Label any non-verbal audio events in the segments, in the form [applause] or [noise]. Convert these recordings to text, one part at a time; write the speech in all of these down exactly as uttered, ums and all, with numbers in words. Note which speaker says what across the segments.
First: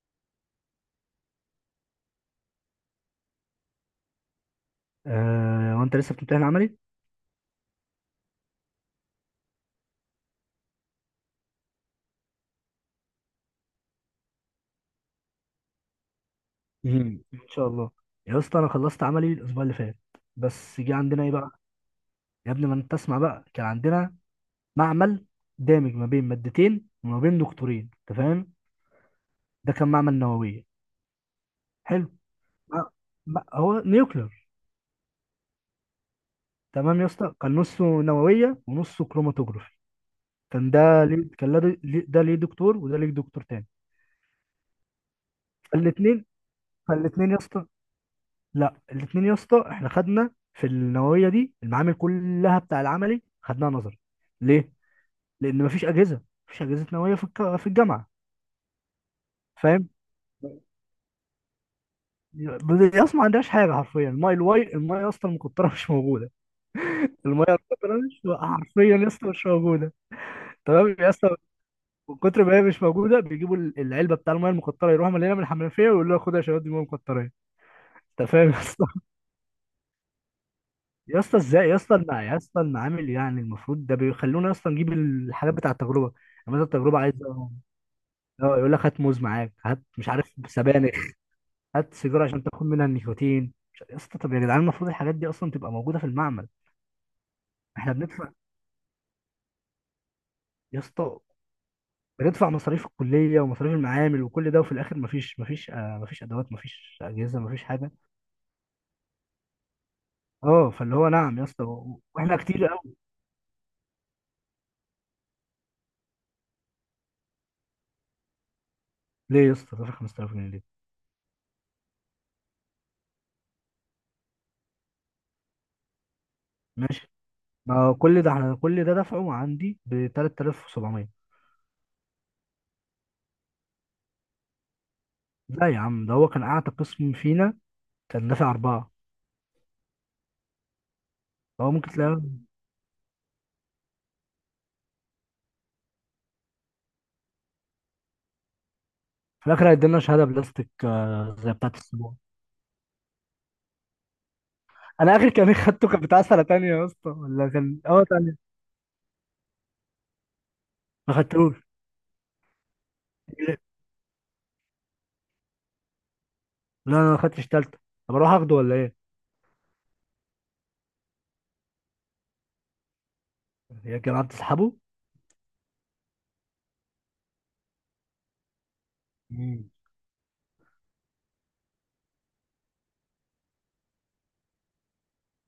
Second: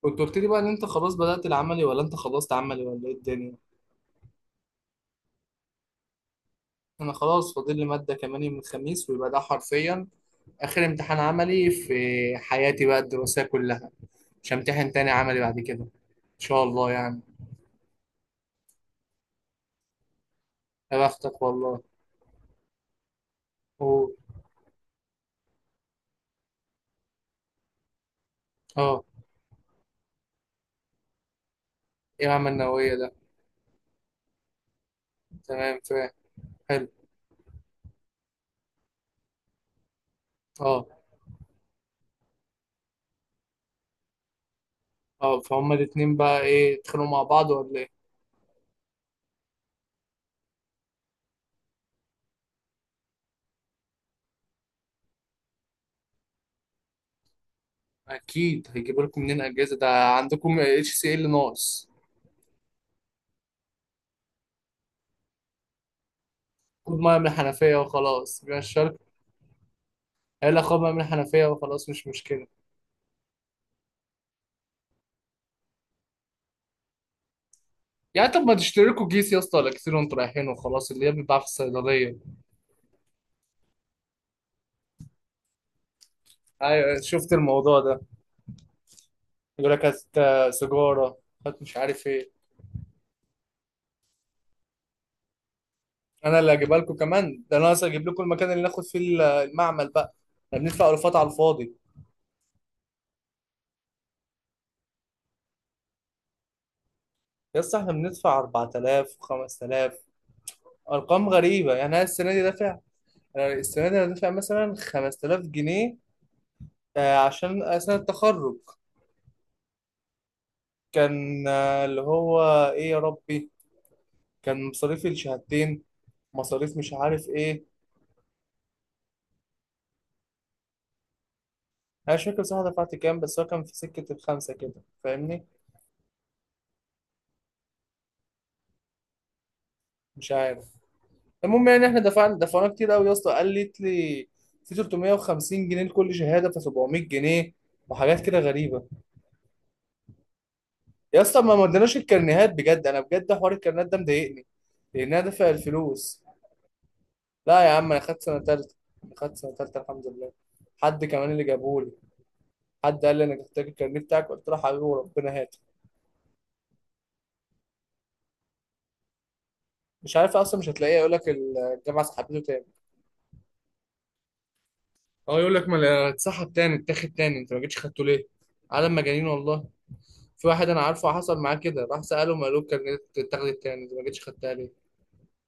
Speaker 1: كنت قلت لي بقى ان انت خلاص بدأت العملي ولا انت خلصت عملي ولا ايه الدنيا؟
Speaker 2: آه، وانت لسه بتمتحن عملي.
Speaker 1: انا خلاص فاضل لي مادة كمان يوم الخميس، ويبقى ده حرفيا اخر امتحان عملي في حياتي بقى الدراسية كلها. مش همتحن تاني عملي بعد كده ان شاء الله يعني.
Speaker 2: مم. ان شاء الله. يا اسطى انا خلصت عملي الاسبوع اللي فات، بس جه
Speaker 1: يا
Speaker 2: عندنا ايه
Speaker 1: بختك
Speaker 2: بقى.
Speaker 1: والله.
Speaker 2: يا ابني ما انت تسمع بقى، كان
Speaker 1: أوه.
Speaker 2: عندنا معمل دامج ما بين مادتين وما بين دكتورين انت فاهم.
Speaker 1: اه.
Speaker 2: ده كان معمل نوويه. حلو.
Speaker 1: ايه عمل
Speaker 2: ما-
Speaker 1: النووية ده؟
Speaker 2: ما- هو نيوكلير.
Speaker 1: تمام، فاهم. حلو.
Speaker 2: تمام يا اسطى، كان نصه نوويه ونصه كروماتوجرافي. كان
Speaker 1: اه.
Speaker 2: ده ليه، كان ده ليه، ده ليه دكتور وده ليه دكتور تاني.
Speaker 1: اه، فهم الاتنين
Speaker 2: فالاثنين
Speaker 1: بقى ايه، يتخانقوا مع
Speaker 2: فالاثنين يا
Speaker 1: بعض
Speaker 2: اسطى،
Speaker 1: ولا ايه؟
Speaker 2: لا الاثنين يا اسطى احنا خدنا في النوويه دي المعامل كلها بتاع العملي خدناها نظري. ليه؟ لان مفيش اجهزه. مفيش اجهزه نوويه في الك- في الجامعه.
Speaker 1: اكيد، هيجيبوا لكم منين اجازة ده؟
Speaker 2: فاهم؟
Speaker 1: عندكم اتش سي ال ناقص.
Speaker 2: يا اسطى ما عندهاش حاجه حرفيا، الماء الواي، المايه يا اسطى المقطره مش موجوده.
Speaker 1: خد ميه من
Speaker 2: المايه
Speaker 1: الحنفية
Speaker 2: المقطره مش
Speaker 1: وخلاص، مش
Speaker 2: حرفيا يا اسطى مش موجوده.
Speaker 1: قال اخويا بقى
Speaker 2: تمام
Speaker 1: من
Speaker 2: يا اسطى.
Speaker 1: الحنفيه وخلاص، مش
Speaker 2: من كتر
Speaker 1: مشكله.
Speaker 2: ما هي مش موجوده بيجيبوا ال- العلبه بتاع المايه المقطره، يروحوا مليانه من الحنفيه ويقولوا لها خد يا شباب دي ميه مقطره.
Speaker 1: يعني
Speaker 2: انت
Speaker 1: طب
Speaker 2: فاهم
Speaker 1: ما تشتري لكم كيس يا اسطى ولا كتير وانتوا رايحين وخلاص، اللي هي
Speaker 2: يا اسطى،
Speaker 1: بيتباع في
Speaker 2: ازاي يا اسطى
Speaker 1: الصيدليه.
Speaker 2: المع- يا اسطى المعامل، يعني المفروض ده بيخلونا اصلا نجيب الحاجات بتاع التجربه. يعني مثلا التجربه
Speaker 1: ايوه، شفت
Speaker 2: عايزه
Speaker 1: الموضوع ده.
Speaker 2: اه يقول لك هات موز معاك،
Speaker 1: يقول
Speaker 2: هات
Speaker 1: لك هات
Speaker 2: مش عارف
Speaker 1: آه،
Speaker 2: سبانخ،
Speaker 1: سيجاره، هات مش
Speaker 2: هات
Speaker 1: عارف
Speaker 2: سيجاره عشان
Speaker 1: ايه.
Speaker 2: تاخد منها النيكوتين، مش عارف- يا اسطى طب يا جدعان المفروض الحاجات دي اصلا تبقى موجوده في
Speaker 1: انا
Speaker 2: المعمل.
Speaker 1: اللي هجيبها لكم كمان، ده انا اصلا
Speaker 2: احنا
Speaker 1: اجيب لكم
Speaker 2: بندفع
Speaker 1: المكان اللي ناخد فيه ال- المعمل بقى. احنا
Speaker 2: يا
Speaker 1: بندفع الفات
Speaker 2: اسطى،
Speaker 1: على الفاضي.
Speaker 2: بندفع مصاريف الكليه ومصاريف المعامل وكل ده، وفي الاخر مفيش، مفيش آه مفيش ادوات، مفيش اجهزه،
Speaker 1: يا
Speaker 2: مفيش
Speaker 1: اسطى،
Speaker 2: حاجه.
Speaker 1: احنا بندفع اربعة الاف و5000،
Speaker 2: اه فاللي هو
Speaker 1: ارقام
Speaker 2: نعم يا اسطى،
Speaker 1: غريبه. يعني
Speaker 2: و-
Speaker 1: انا السنه
Speaker 2: واحنا
Speaker 1: دي
Speaker 2: كتير
Speaker 1: دافع،
Speaker 2: قوي.
Speaker 1: أنا السنه دي انا دافع مثلا خمسة الاف جنيه آه، عشان سنه التخرج.
Speaker 2: ليه يا اسطى دافع خمس تلاف جنيه ليه؟
Speaker 1: كان آه، اللي هو، ايه يا ربي، كان مصاريفي الشهادتين، مصاريف مش
Speaker 2: ماشي.
Speaker 1: عارف ايه.
Speaker 2: ما كل ده احنا كل ده دفعه عندي ب تلات تلاف وسبعمية.
Speaker 1: انا مش فاكر بصراحه دفعت كام، بس هو كان في سكه الخمسه كده، فاهمني.
Speaker 2: لا يا عم، ده هو كان اعتى قسم فينا. كان دافع اربعه.
Speaker 1: مش عارف. المهم
Speaker 2: هو
Speaker 1: يعني
Speaker 2: ممكن
Speaker 1: احنا دفعنا
Speaker 2: تلاقيه
Speaker 1: دفعنا كتير قوي يا اسطى. قالت لي في تلتمية وخمسين جنيه لكل شهاده، ف سبعمية جنيه وحاجات كده غريبه.
Speaker 2: في الاخر هيدينا شهاده بلاستيك،
Speaker 1: يا
Speaker 2: آه،
Speaker 1: اسطى،
Speaker 2: زي
Speaker 1: ما
Speaker 2: بتاعت
Speaker 1: مدناش
Speaker 2: السبوع.
Speaker 1: الكرنيهات بجد، انا بجد حوار الكرنيهات ده مضايقني لان
Speaker 2: انا
Speaker 1: انا
Speaker 2: اخر
Speaker 1: دافع
Speaker 2: كان [laughs] خدته كان بتاع
Speaker 1: الفلوس.
Speaker 2: سنه تانية يا اسطى، ولا
Speaker 1: لا يا
Speaker 2: كان
Speaker 1: عم، انا
Speaker 2: اه
Speaker 1: خدت
Speaker 2: تانية.
Speaker 1: سنه تالته، انا خدت سنه تالته الحمد لله. حد
Speaker 2: ما
Speaker 1: كمان اللي
Speaker 2: خدتوش.
Speaker 1: جابهولي، حد قال لي انا
Speaker 2: لا
Speaker 1: محتاج الكرنيه بتاعك، قلت له حبيبي وربنا هات.
Speaker 2: انا ما خدتش تالتة. طب اروح اخده ولا ايه؟
Speaker 1: مش عارف اصلا، مش هتلاقيه، يقول لك الجامعه سحبته تاني.
Speaker 2: هي كان قعدت تسحبه.
Speaker 1: اه، يقول لك ما اتسحب تاني، اتاخد تاني، انت ما جيتش خدته ليه؟ عالم مجانين والله.
Speaker 2: امم
Speaker 1: في واحد انا عارفه حصل معاه كده، راح ساله، ما قالوك كان اتاخدت تاني، انت ما جيتش خدتها ليه؟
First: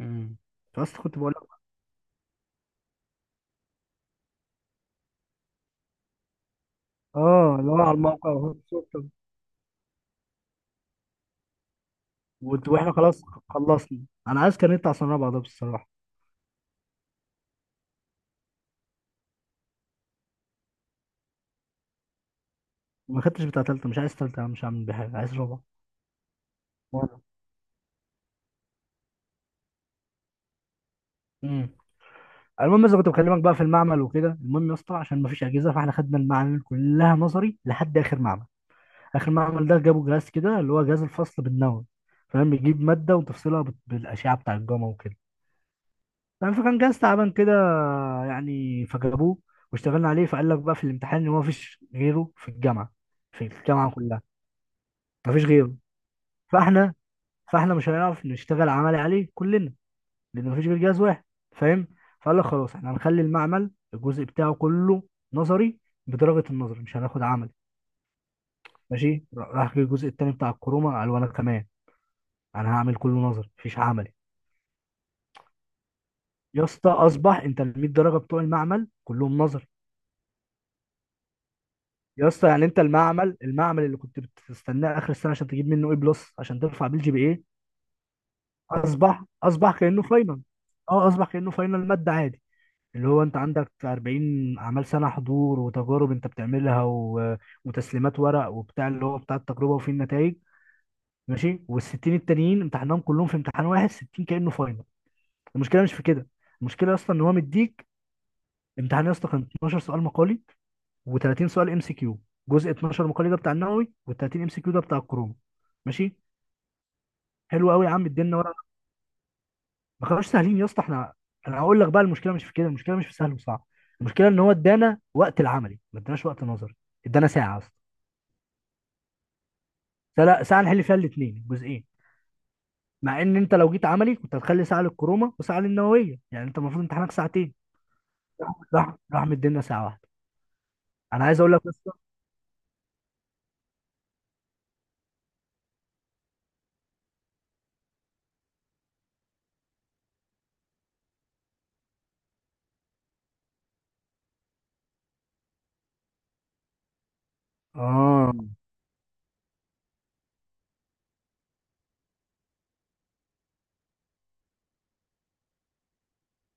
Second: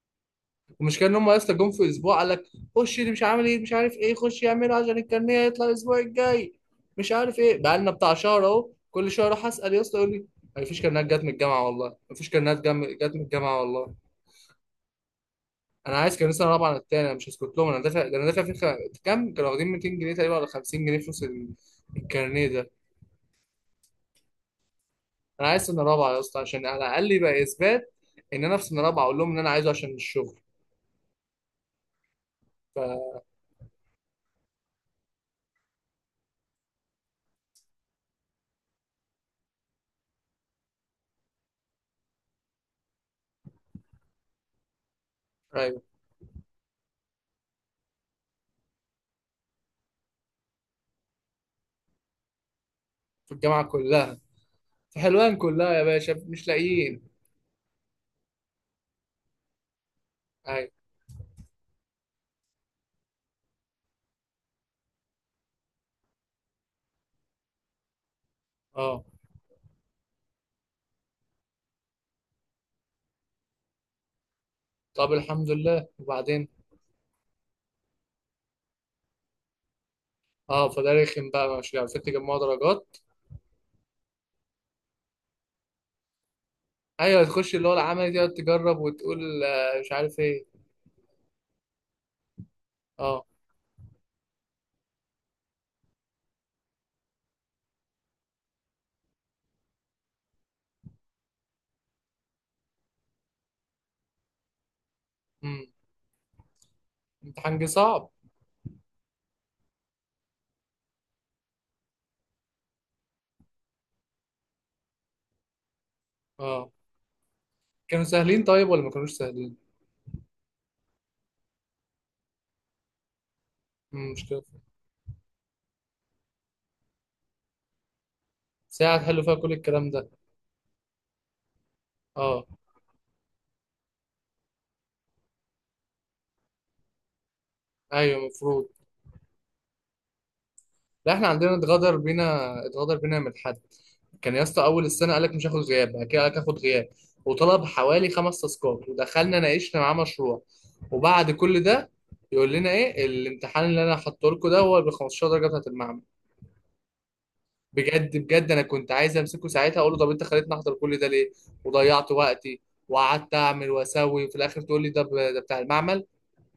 Speaker 2: امم بس
Speaker 1: المشكله ان
Speaker 2: كنت
Speaker 1: هم
Speaker 2: بقول لك.
Speaker 1: اصلا جم في اسبوع قال لك خش اللي مش عامل ايه مش عارف ايه خش يعمله عشان الكارنيه يطلع الاسبوع الجاي، مش عارف
Speaker 2: اه
Speaker 1: ايه.
Speaker 2: اللي هو
Speaker 1: بقى لنا
Speaker 2: على
Speaker 1: بتاع
Speaker 2: الموقع
Speaker 1: شهر
Speaker 2: وهو
Speaker 1: اهو،
Speaker 2: الصوت.
Speaker 1: كل شهر اروح اسال يا اسطى يقول لي ما فيش كارنيهات جت من الجامعه والله، ما فيش كارنيهات
Speaker 2: وإنت-
Speaker 1: جم-
Speaker 2: واحنا
Speaker 1: جت من
Speaker 2: خلاص،
Speaker 1: الجامعه والله.
Speaker 2: خلصنا. انا عايز كان يطلع سنه رابعه ده بصراحه.
Speaker 1: انا عايز كانوا لسه رابعه عن التاني، انا مش هسكت لهم، انا دافع ده، انا دافع في خ... كام كانوا واخدين ميتين جنيه تقريبا ولا خمسين جنيه فلوس ال- الكارنيه ده؟
Speaker 2: ما خدتش بتاع تالتة، مش عايز تالتة يا عم، مش هعمل بيها حاجة، عايز
Speaker 1: انا عايز
Speaker 2: رابعة.
Speaker 1: سنه رابعه يا اسطى عشان على الاقل
Speaker 2: وانا.
Speaker 1: يبقى اثبات ان انا في سنه رابعه، اقول لهم ان انا عايزه عشان الشغل.
Speaker 2: امم المهم بس
Speaker 1: ف،
Speaker 2: كنت بكلمك بقى في المعمل وكده. المهم يا اسطى عشان ما فيش اجهزه، فاحنا خدنا المعامل كلها نظري لحد اخر معمل. اخر معمل ده جابوا جهاز كده اللي هو جهاز الفصل بالنووي. فاهم، بيجيب ماده وتفصلها بت- بالاشعه بتاع الجاما وكده.
Speaker 1: ايوه.
Speaker 2: فاهم، فكان جهاز تعبان كده، يعني فجابوه واشتغلنا عليه. فقال لك بقى في الامتحان ان هو ما فيش غيره في الجامعه،
Speaker 1: في
Speaker 2: في
Speaker 1: الجامعه
Speaker 2: الجامعه
Speaker 1: كلها.
Speaker 2: كلها.
Speaker 1: في
Speaker 2: ما
Speaker 1: حلوان
Speaker 2: فيش
Speaker 1: كلها
Speaker 2: غيره.
Speaker 1: يا باشا، مش
Speaker 2: فاحنا
Speaker 1: لاقيين.
Speaker 2: فاحنا مش هنعرف نشتغل عملي عليه كلنا، لان مفيش
Speaker 1: ايوه.
Speaker 2: غير جهاز واحد. فاهم. فقال لك خلاص احنا هنخلي المعمل الجزء بتاعه كله نظري، بدرجه النظر، مش هناخد عمل.
Speaker 1: اه.
Speaker 2: ماشي. راح جه الجزء التاني بتاع الكروما قال وانا كمان انا هعمل كله نظري، مفيش عملي.
Speaker 1: طب الحمد لله، وبعدين؟
Speaker 2: يا اسطى اصبح انت ال ميه درجه بتوع المعمل كلهم نظري.
Speaker 1: اه، فده رخم بقى، مش عارفين
Speaker 2: يا
Speaker 1: تجمعوا
Speaker 2: اسطى يعني انت
Speaker 1: درجات.
Speaker 2: المعمل، المعمل اللي كنت بتستناه اخر السنه عشان تجيب منه اي بلس عشان ترفع بيه الجي
Speaker 1: ايوه،
Speaker 2: بي اي،
Speaker 1: تخش اللي هو العمل دي تجرب
Speaker 2: اصبح
Speaker 1: وتقول
Speaker 2: اصبح
Speaker 1: آه، مش
Speaker 2: كانه
Speaker 1: عارف
Speaker 2: فاينل.
Speaker 1: ايه.
Speaker 2: اه اصبح كانه فاينل ماده عادي. اللي هو
Speaker 1: اه.
Speaker 2: انت عندك اربعين اعمال سنه حضور وتجارب انت بتعملها و... وتسليمات ورق وبتاع اللي هو بتاع التجربه وفيه النتائج. ماشي، وال60 التانيين امتحانهم كلهم في امتحان واحد، ستين كانه فاينل.
Speaker 1: امم.
Speaker 2: المشكله مش في كده، المشكله اصلا ان هو
Speaker 1: امتحان جه
Speaker 2: مديك
Speaker 1: صعب.
Speaker 2: امتحان. يا اسطى كان اتناشر سؤال مقالي و30 سؤال ام سي كيو. جزء اتناشر مقالي ده بتاع النووي، وال30 ام سي كيو ده بتاع الكورونا. ماشي.
Speaker 1: اه.
Speaker 2: حلو قوي يا
Speaker 1: كانوا
Speaker 2: عم ادينا.
Speaker 1: سهلين طيب ولا ما كانوش سهلين؟
Speaker 2: ما كانوش سهلين يا اسطى احنا. انا هقول لك بقى، المشكله مش في كده، المشكله مش في سهل وصعب.
Speaker 1: مم، مش
Speaker 2: المشكله ان
Speaker 1: كده.
Speaker 2: هو ادانا وقت العملي ما اداناش وقت نظري. ادانا ساعه اصلا.
Speaker 1: ساعة تحلوا فيها كل الكلام ده؟
Speaker 2: ساعه، ساعة نحل فيها الاثنين جزئين.
Speaker 1: اه.
Speaker 2: مع ان انت لو جيت عملي كنت هتخلي ساعه للكرومه وساعه للنوويه، يعني انت المفروض امتحانك ساعتين.
Speaker 1: ايوه، المفروض.
Speaker 2: راح راح مدينا ساعه واحده.
Speaker 1: لا،
Speaker 2: انا
Speaker 1: احنا
Speaker 2: عايز اقول
Speaker 1: عندنا
Speaker 2: لك بس
Speaker 1: اتغدر بينا، اتغدر بينا من حد. كان يا اسطى اول السنة قالك مش هاخد غياب، بعد كده قالك هاخد غياب، وطلب حوالي خمس تاسكات، ودخلنا ناقشنا معاه مشروع، وبعد كل ده يقول لنا ايه؟ الامتحان اللي انا حاطه لكم ده هو ب خمسة عشر درجة بتاعت المعمل. بجد
Speaker 2: اه،
Speaker 1: بجد، انا كنت عايز امسكه ساعتها اقول له طب انت خليتني احضر كل ده ليه وضيعت وقتي وقعدت اعمل واسوي، وفي الاخر تقول لي ده ب- ده بتاع المعمل؟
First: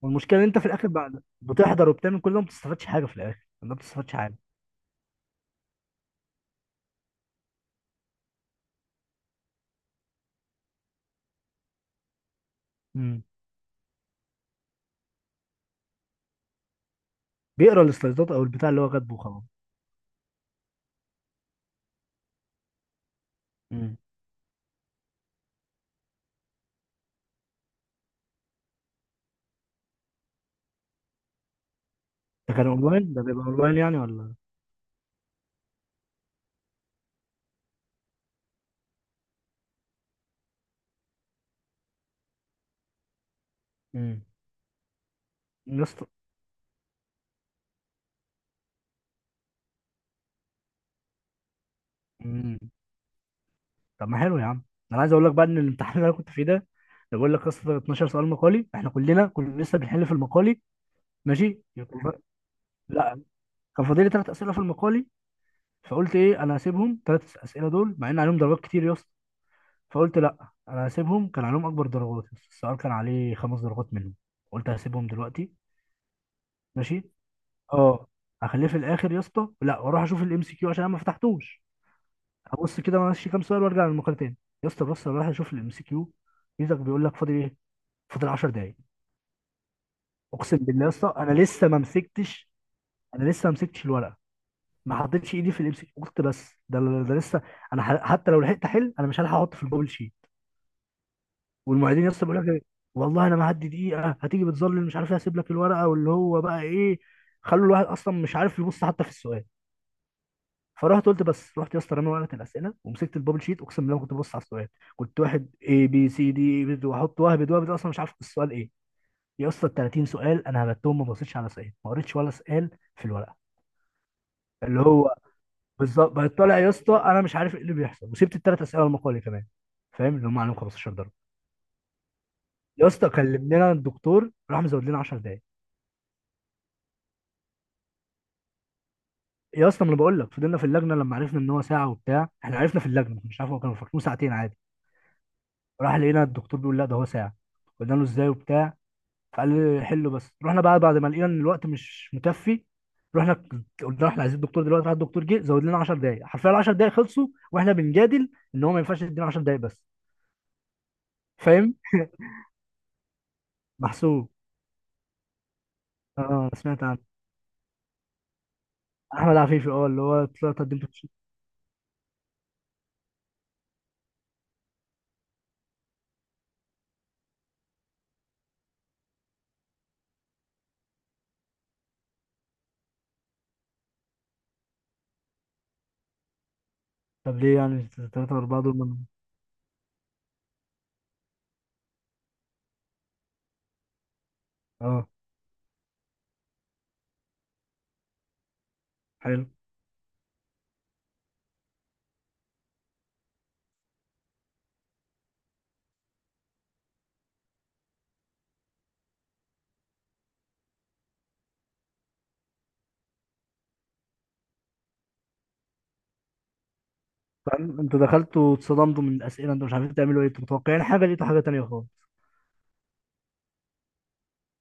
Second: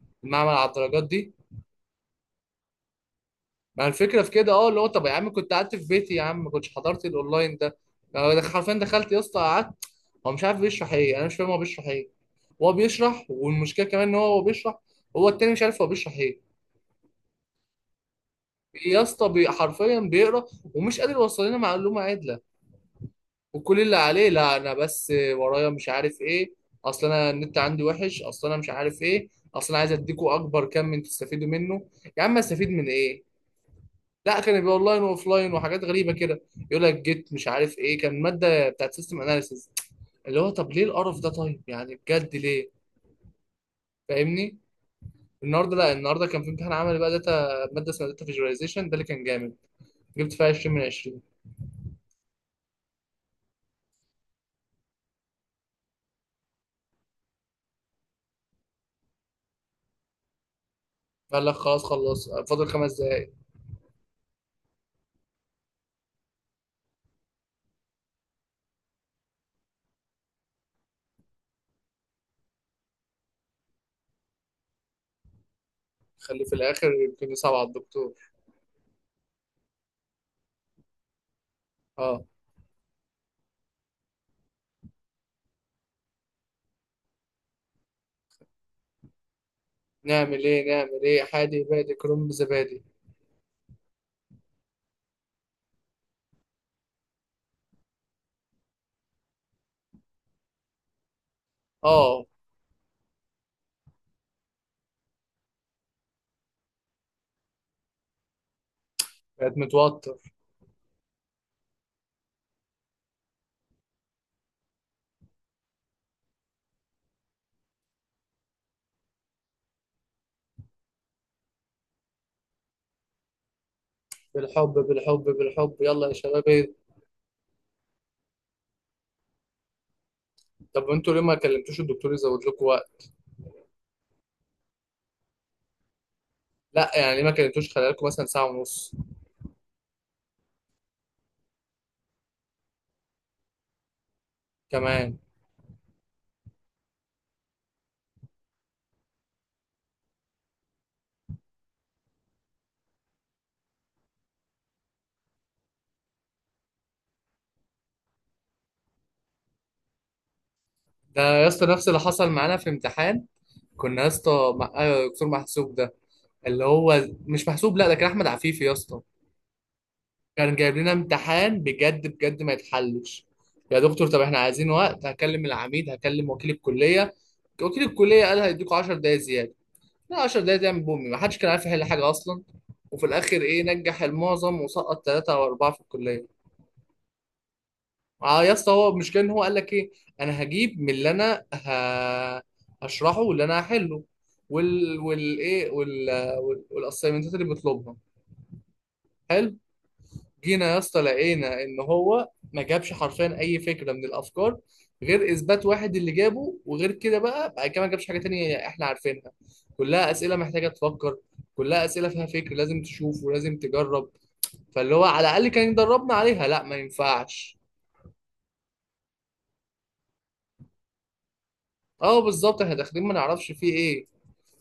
Speaker 2: والمشكله ان
Speaker 1: المعمل
Speaker 2: انت في
Speaker 1: على
Speaker 2: الاخر
Speaker 1: الدرجات
Speaker 2: بعد
Speaker 1: دي؟
Speaker 2: بتحضر وبتعمل كل ده ما بتستفادش حاجه، في الاخر ما
Speaker 1: ما
Speaker 2: بتستفادش
Speaker 1: الفكره في
Speaker 2: حاجه.
Speaker 1: كده. اه، اللي هو طب يا عم كنت قعدت في بيتي يا عم، ما كنتش حضرت الاونلاين ده. أنا دخ- حرفيا دخلت يا اسطى، قعدت، هو مش عارف بيشرح ايه، انا مش فاهم هو بيشرح ايه. هو
Speaker 2: امم
Speaker 1: بيشرح، والمشكله كمان ان هو هو بيشرح، هو التاني مش عارف هو بيشرح ايه.
Speaker 2: بيقرا السلايدات او البتاع اللي هو
Speaker 1: يا
Speaker 2: كاتبه
Speaker 1: اسطى،
Speaker 2: وخلاص.
Speaker 1: بي- حرفيا بيقرا، ومش قادر يوصل لنا معلومه عادله. وكل اللي
Speaker 2: امم
Speaker 1: عليه لا انا بس ورايا مش عارف ايه، اصل انا النت عندي وحش، اصل انا مش عارف ايه، اصل انا عايز اديكوا اكبر كم من تستفيدوا منه. يا عم
Speaker 2: ده كان
Speaker 1: استفيد من
Speaker 2: اونلاين، ده
Speaker 1: ايه؟
Speaker 2: بيبقى اونلاين يعني ولا.
Speaker 1: لا، كان يبقى اونلاين واوفلاين وحاجات غريبه كده. يقول لك جيت مش عارف ايه، كان ماده بتاعت سيستم اناليسيز. اللي هو طب ليه القرف ده طيب، يعني بجد ليه؟
Speaker 2: امم
Speaker 1: فاهمني. النهارده، لا النهارده كان في امتحان عملي بقى داتا، ماده اسمها داتا فيجواليزيشن، ده اللي كان جامد، جبت فيها عشرين من عشرين.
Speaker 2: مم. طب ما حلو يا عم. انا عايز اقول لك بقى ان الامتحان اللي انا كنت فيه ده اللي بقول لك، اصلا اتناشر سؤال مقالي، احنا كلنا كنا لسه بنحل في المقالي.
Speaker 1: قال لك
Speaker 2: ماشي
Speaker 1: خلاص،
Speaker 2: يكون-
Speaker 1: خلص، فاضل خمس
Speaker 2: لا
Speaker 1: دقايق
Speaker 2: كان فاضل لي ثلاث اسئله في المقالي. فقلت ايه، انا هسيبهم ثلاث اسئله دول مع ان عليهم درجات كتير يا اسطى. فقلت لا انا هسيبهم، كان عليهم اكبر درجات، السؤال كان عليه خمس درجات منهم. قلت هسيبهم دلوقتي،
Speaker 1: خليه في الاخر،
Speaker 2: ماشي
Speaker 1: يمكن يصعب على
Speaker 2: اه.
Speaker 1: الدكتور.
Speaker 2: هخليه في الاخر يا اسطى، لا واروح اشوف الام سي كيو عشان انا ما فتحتوش.
Speaker 1: اه.
Speaker 2: هبص كده ماشي كام سؤال وارجع للمقالة تاني. يا اسطى بص انا رايح اشوف الام سي كيو. يزك بيقول لك فاضل ايه، فاضل عشر دقايق.
Speaker 1: نعمل
Speaker 2: اقسم
Speaker 1: ايه
Speaker 2: بالله يا
Speaker 1: نعمل
Speaker 2: اسطى
Speaker 1: ايه،
Speaker 2: انا
Speaker 1: حادي
Speaker 2: لسه ما
Speaker 1: بادي كرنب
Speaker 2: مسكتش،
Speaker 1: زبادي.
Speaker 2: انا لسه ما مسكتش الورقه. ما حطيتش ايدي في الام سي كيو، قلت بس ده ده لسه. انا ح- حتى لو لحقت احل انا مش هلحق احط في الجوجل شيت. والمعيدين يا
Speaker 1: اه،
Speaker 2: اسطى بيقول لك إيه؟ والله انا ما هدي دقيقه هتيجي بتظلل مش عارف ايه، هسيب لك الورقه واللي هو بقى ايه. خلوا الواحد اصلا مش عارف يبص حتى في السؤال.
Speaker 1: بقيت متوتر.
Speaker 2: فرحت قلت بس، رحت يا اسطى رامي ورقه الاسئله ومسكت البابل شيت، اقسم بالله ما كنت ببص على السؤال. كنت واحد اي بي سي دي بد- واحط وهبد وهبد اصلا مش عارف السؤال ايه. يا اسطى ال تلاتين سؤال انا هبتهم ما بصيتش على سؤال، ما قريتش ولا سؤال في الورقه.
Speaker 1: بالحب
Speaker 2: اللي هو
Speaker 1: بالحب بالحب، يلا
Speaker 2: بالظبط،
Speaker 1: يا
Speaker 2: بقيت
Speaker 1: شباب
Speaker 2: طالع يا
Speaker 1: ايه.
Speaker 2: اسطى انا مش عارف ايه اللي بيحصل، وسبت الثلاث اسئله المقالي كمان فاهم، اللي هم عليهم
Speaker 1: طب
Speaker 2: خمستاشر درجه.
Speaker 1: انتوا ليه ما كلمتوش الدكتور يزود لكم؟
Speaker 2: يا اسطى كلمنا الدكتور راح مزود لنا عشر دقائق.
Speaker 1: لا يعني ليه ما كلمتوش خلال لكم مثلا ساعة ونص
Speaker 2: يا اسطى ما انا بقول لك، فضلنا في اللجنه لما عرفنا ان هو ساعه وبتاع، احنا عرفنا في اللجنه مش عارف، هو كانوا فاكرين ساعتين عادي.
Speaker 1: كمان؟
Speaker 2: راح لقينا الدكتور بيقول لا ده هو ساعه. قلنا له ازاي وبتاع، فقال لي حله. بس رحنا بقى بعد ما لقينا ان الوقت مش مكفي، رحنا ك- قلنا احنا عايزين الدكتور دلوقتي. راح الدكتور جه زود لنا عشر دقايق حرفيا، ال عشر دقايق خلصوا واحنا بنجادل ان هو ما ينفعش يدينا عشر دقايق بس.
Speaker 1: ده يا اسطى
Speaker 2: فاهم.
Speaker 1: نفس اللي حصل معانا في امتحان. كنا يا
Speaker 2: محسوب،
Speaker 1: اسطى مع آه، دكتور محسوب ده،
Speaker 2: اه
Speaker 1: اللي
Speaker 2: سمعت عنه.
Speaker 1: هو مش محسوب، لا ده كان احمد عفيفي يا اسطى.
Speaker 2: احمد عفيفي، اه اللي هو طلع
Speaker 1: كان جايب
Speaker 2: قدمت.
Speaker 1: لنا امتحان بجد بجد ما يتحلش. يا دكتور، طب احنا عايزين وقت، هكلم العميد، هكلم وكيل الكلية. وكيل الكلية قال هيديكوا عشر دقايق زيادة. لا، عشر دقايق دي من بومي، ما حدش كان عارف يحل حاجة اصلا. وفي الاخر ايه، نجح المعظم وسقط ثلاثة او اربعة في الكلية.
Speaker 2: طب ليه يعني ثلاثة
Speaker 1: اه يا
Speaker 2: أربعة
Speaker 1: اسطى،
Speaker 2: دول
Speaker 1: هو
Speaker 2: من...
Speaker 1: المشكله ان هو قال لك ايه؟ انا هجيب من اللي انا ه... هشرحه واللي انا هحله، وال
Speaker 2: اه،
Speaker 1: والايه وال وال- والاسايمنتات اللي بيطلبها.
Speaker 2: حلو.
Speaker 1: حلو. جينا يا اسطى لقينا ان هو ما جابش حرفيا اي فكره من الافكار غير اثبات واحد اللي جابه، وغير كده بقى، بعد كده ما جابش حاجه تانية احنا عارفينها. كلها اسئله محتاجه تفكر، كلها اسئله فيها فكر، لازم تشوف ولازم تجرب. فاللي هو على الاقل كان يدربنا عليها، لا ما ينفعش.
Speaker 2: فاهم، انتوا دخلتوا اتصدمتوا من الأسئلة، انتوا مش عارفين تعملوا ايه، انتوا متوقعين حاجة لقيتوا حاجة تانية خالص.
Speaker 1: اه بالظبط، احنا داخلين ما نعرفش فيه ايه،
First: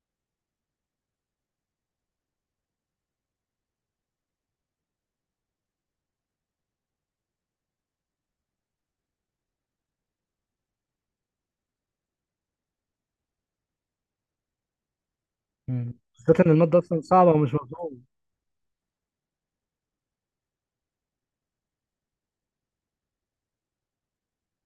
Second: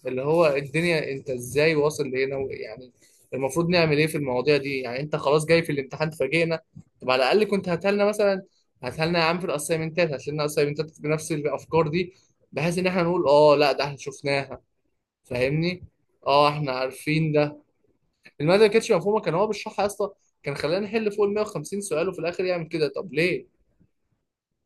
Speaker 1: اللي هو الدنيا انت ازاي واصل لهنا و- يعني. المفروض نعمل ايه في المواضيع دي، يعني انت خلاص جاي في الامتحان تفاجئنا؟ طب على الاقل كنت هاتلنا مثلا، هاتلنا يا عم في الاسايمنتات، هاتلنا اسايمنتات بنفس الافكار دي بحيث ان احنا نقول اه لا ده احنا شفناها، فاهمني.
Speaker 2: مم. بالذات
Speaker 1: اه،
Speaker 2: ان
Speaker 1: احنا
Speaker 2: المادة اصلا صعبة
Speaker 1: عارفين
Speaker 2: ومش
Speaker 1: ده.
Speaker 2: مفهومة.
Speaker 1: الماده ما كانتش مفهومه، كان هو بيشرحها يا اسطى، كان خلانا نحل فوق ال مئة وخمسين سؤال، وفي الاخر يعمل كده. طب ليه،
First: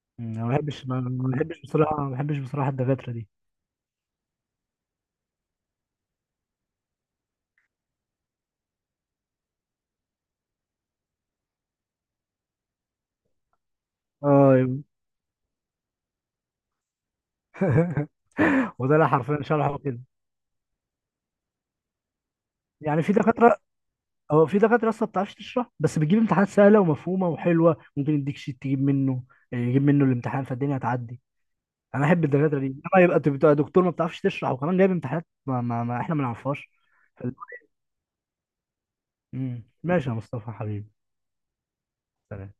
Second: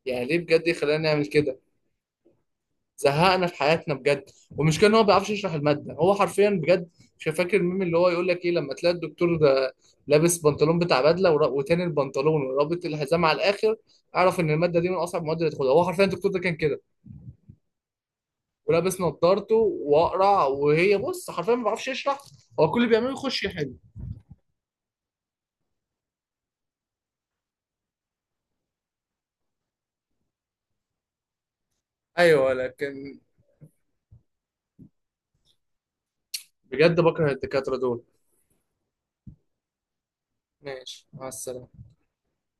Speaker 1: يعني
Speaker 2: مم.
Speaker 1: ليه
Speaker 2: انا ما
Speaker 1: بجد
Speaker 2: بحبش،
Speaker 1: يخلانا
Speaker 2: ما
Speaker 1: نعمل
Speaker 2: ما بحبش
Speaker 1: كده؟
Speaker 2: بصراحة، ما بحبش بصراحة الدكاترة دي.
Speaker 1: زهقنا في حياتنا بجد. والمشكله ان هو ما بيعرفش يشرح الماده هو حرفيا، بجد مش فاكر الميم اللي هو يقول لك ايه لما تلاقي الدكتور ده لابس بنطلون بتاع بدله ورا- وتاني البنطلون ورابط الحزام على الاخر، اعرف ان الماده
Speaker 2: اه
Speaker 1: دي من اصعب المواد اللي تاخدها. هو حرفيا الدكتور ده كان كده،
Speaker 2: [laughs] وده
Speaker 1: ولابس
Speaker 2: اللي حرفيا
Speaker 1: نظارته
Speaker 2: شرحه كده.
Speaker 1: واقرع، وهي بص حرفيا ما بيعرفش يشرح. هو كل اللي
Speaker 2: يعني
Speaker 1: بيعمله
Speaker 2: في
Speaker 1: يخش
Speaker 2: دكاتره،
Speaker 1: يحل.
Speaker 2: هو في دكاتره اصلا ما بتعرفش تشرح بس بتجيب امتحانات سهله ومفهومه وحلوه، ممكن يديك شيت تجيب منه آه، يجيب منه الامتحان فالدنيا هتعدي. انا احب
Speaker 1: ايوه
Speaker 2: الدكاتره دي، انما
Speaker 1: لكن،
Speaker 2: يبقى تبقى دكتور ما بتعرفش تشرح وكمان جايب امتحانات ما, ما, ما احنا ما نعرفهاش.
Speaker 1: بجد بكره
Speaker 2: فال-
Speaker 1: الدكاتره دول.
Speaker 2: مم. ماشي يا مصطفى حبيبي.
Speaker 1: ماشي مع السلامه.
Speaker 2: سلام.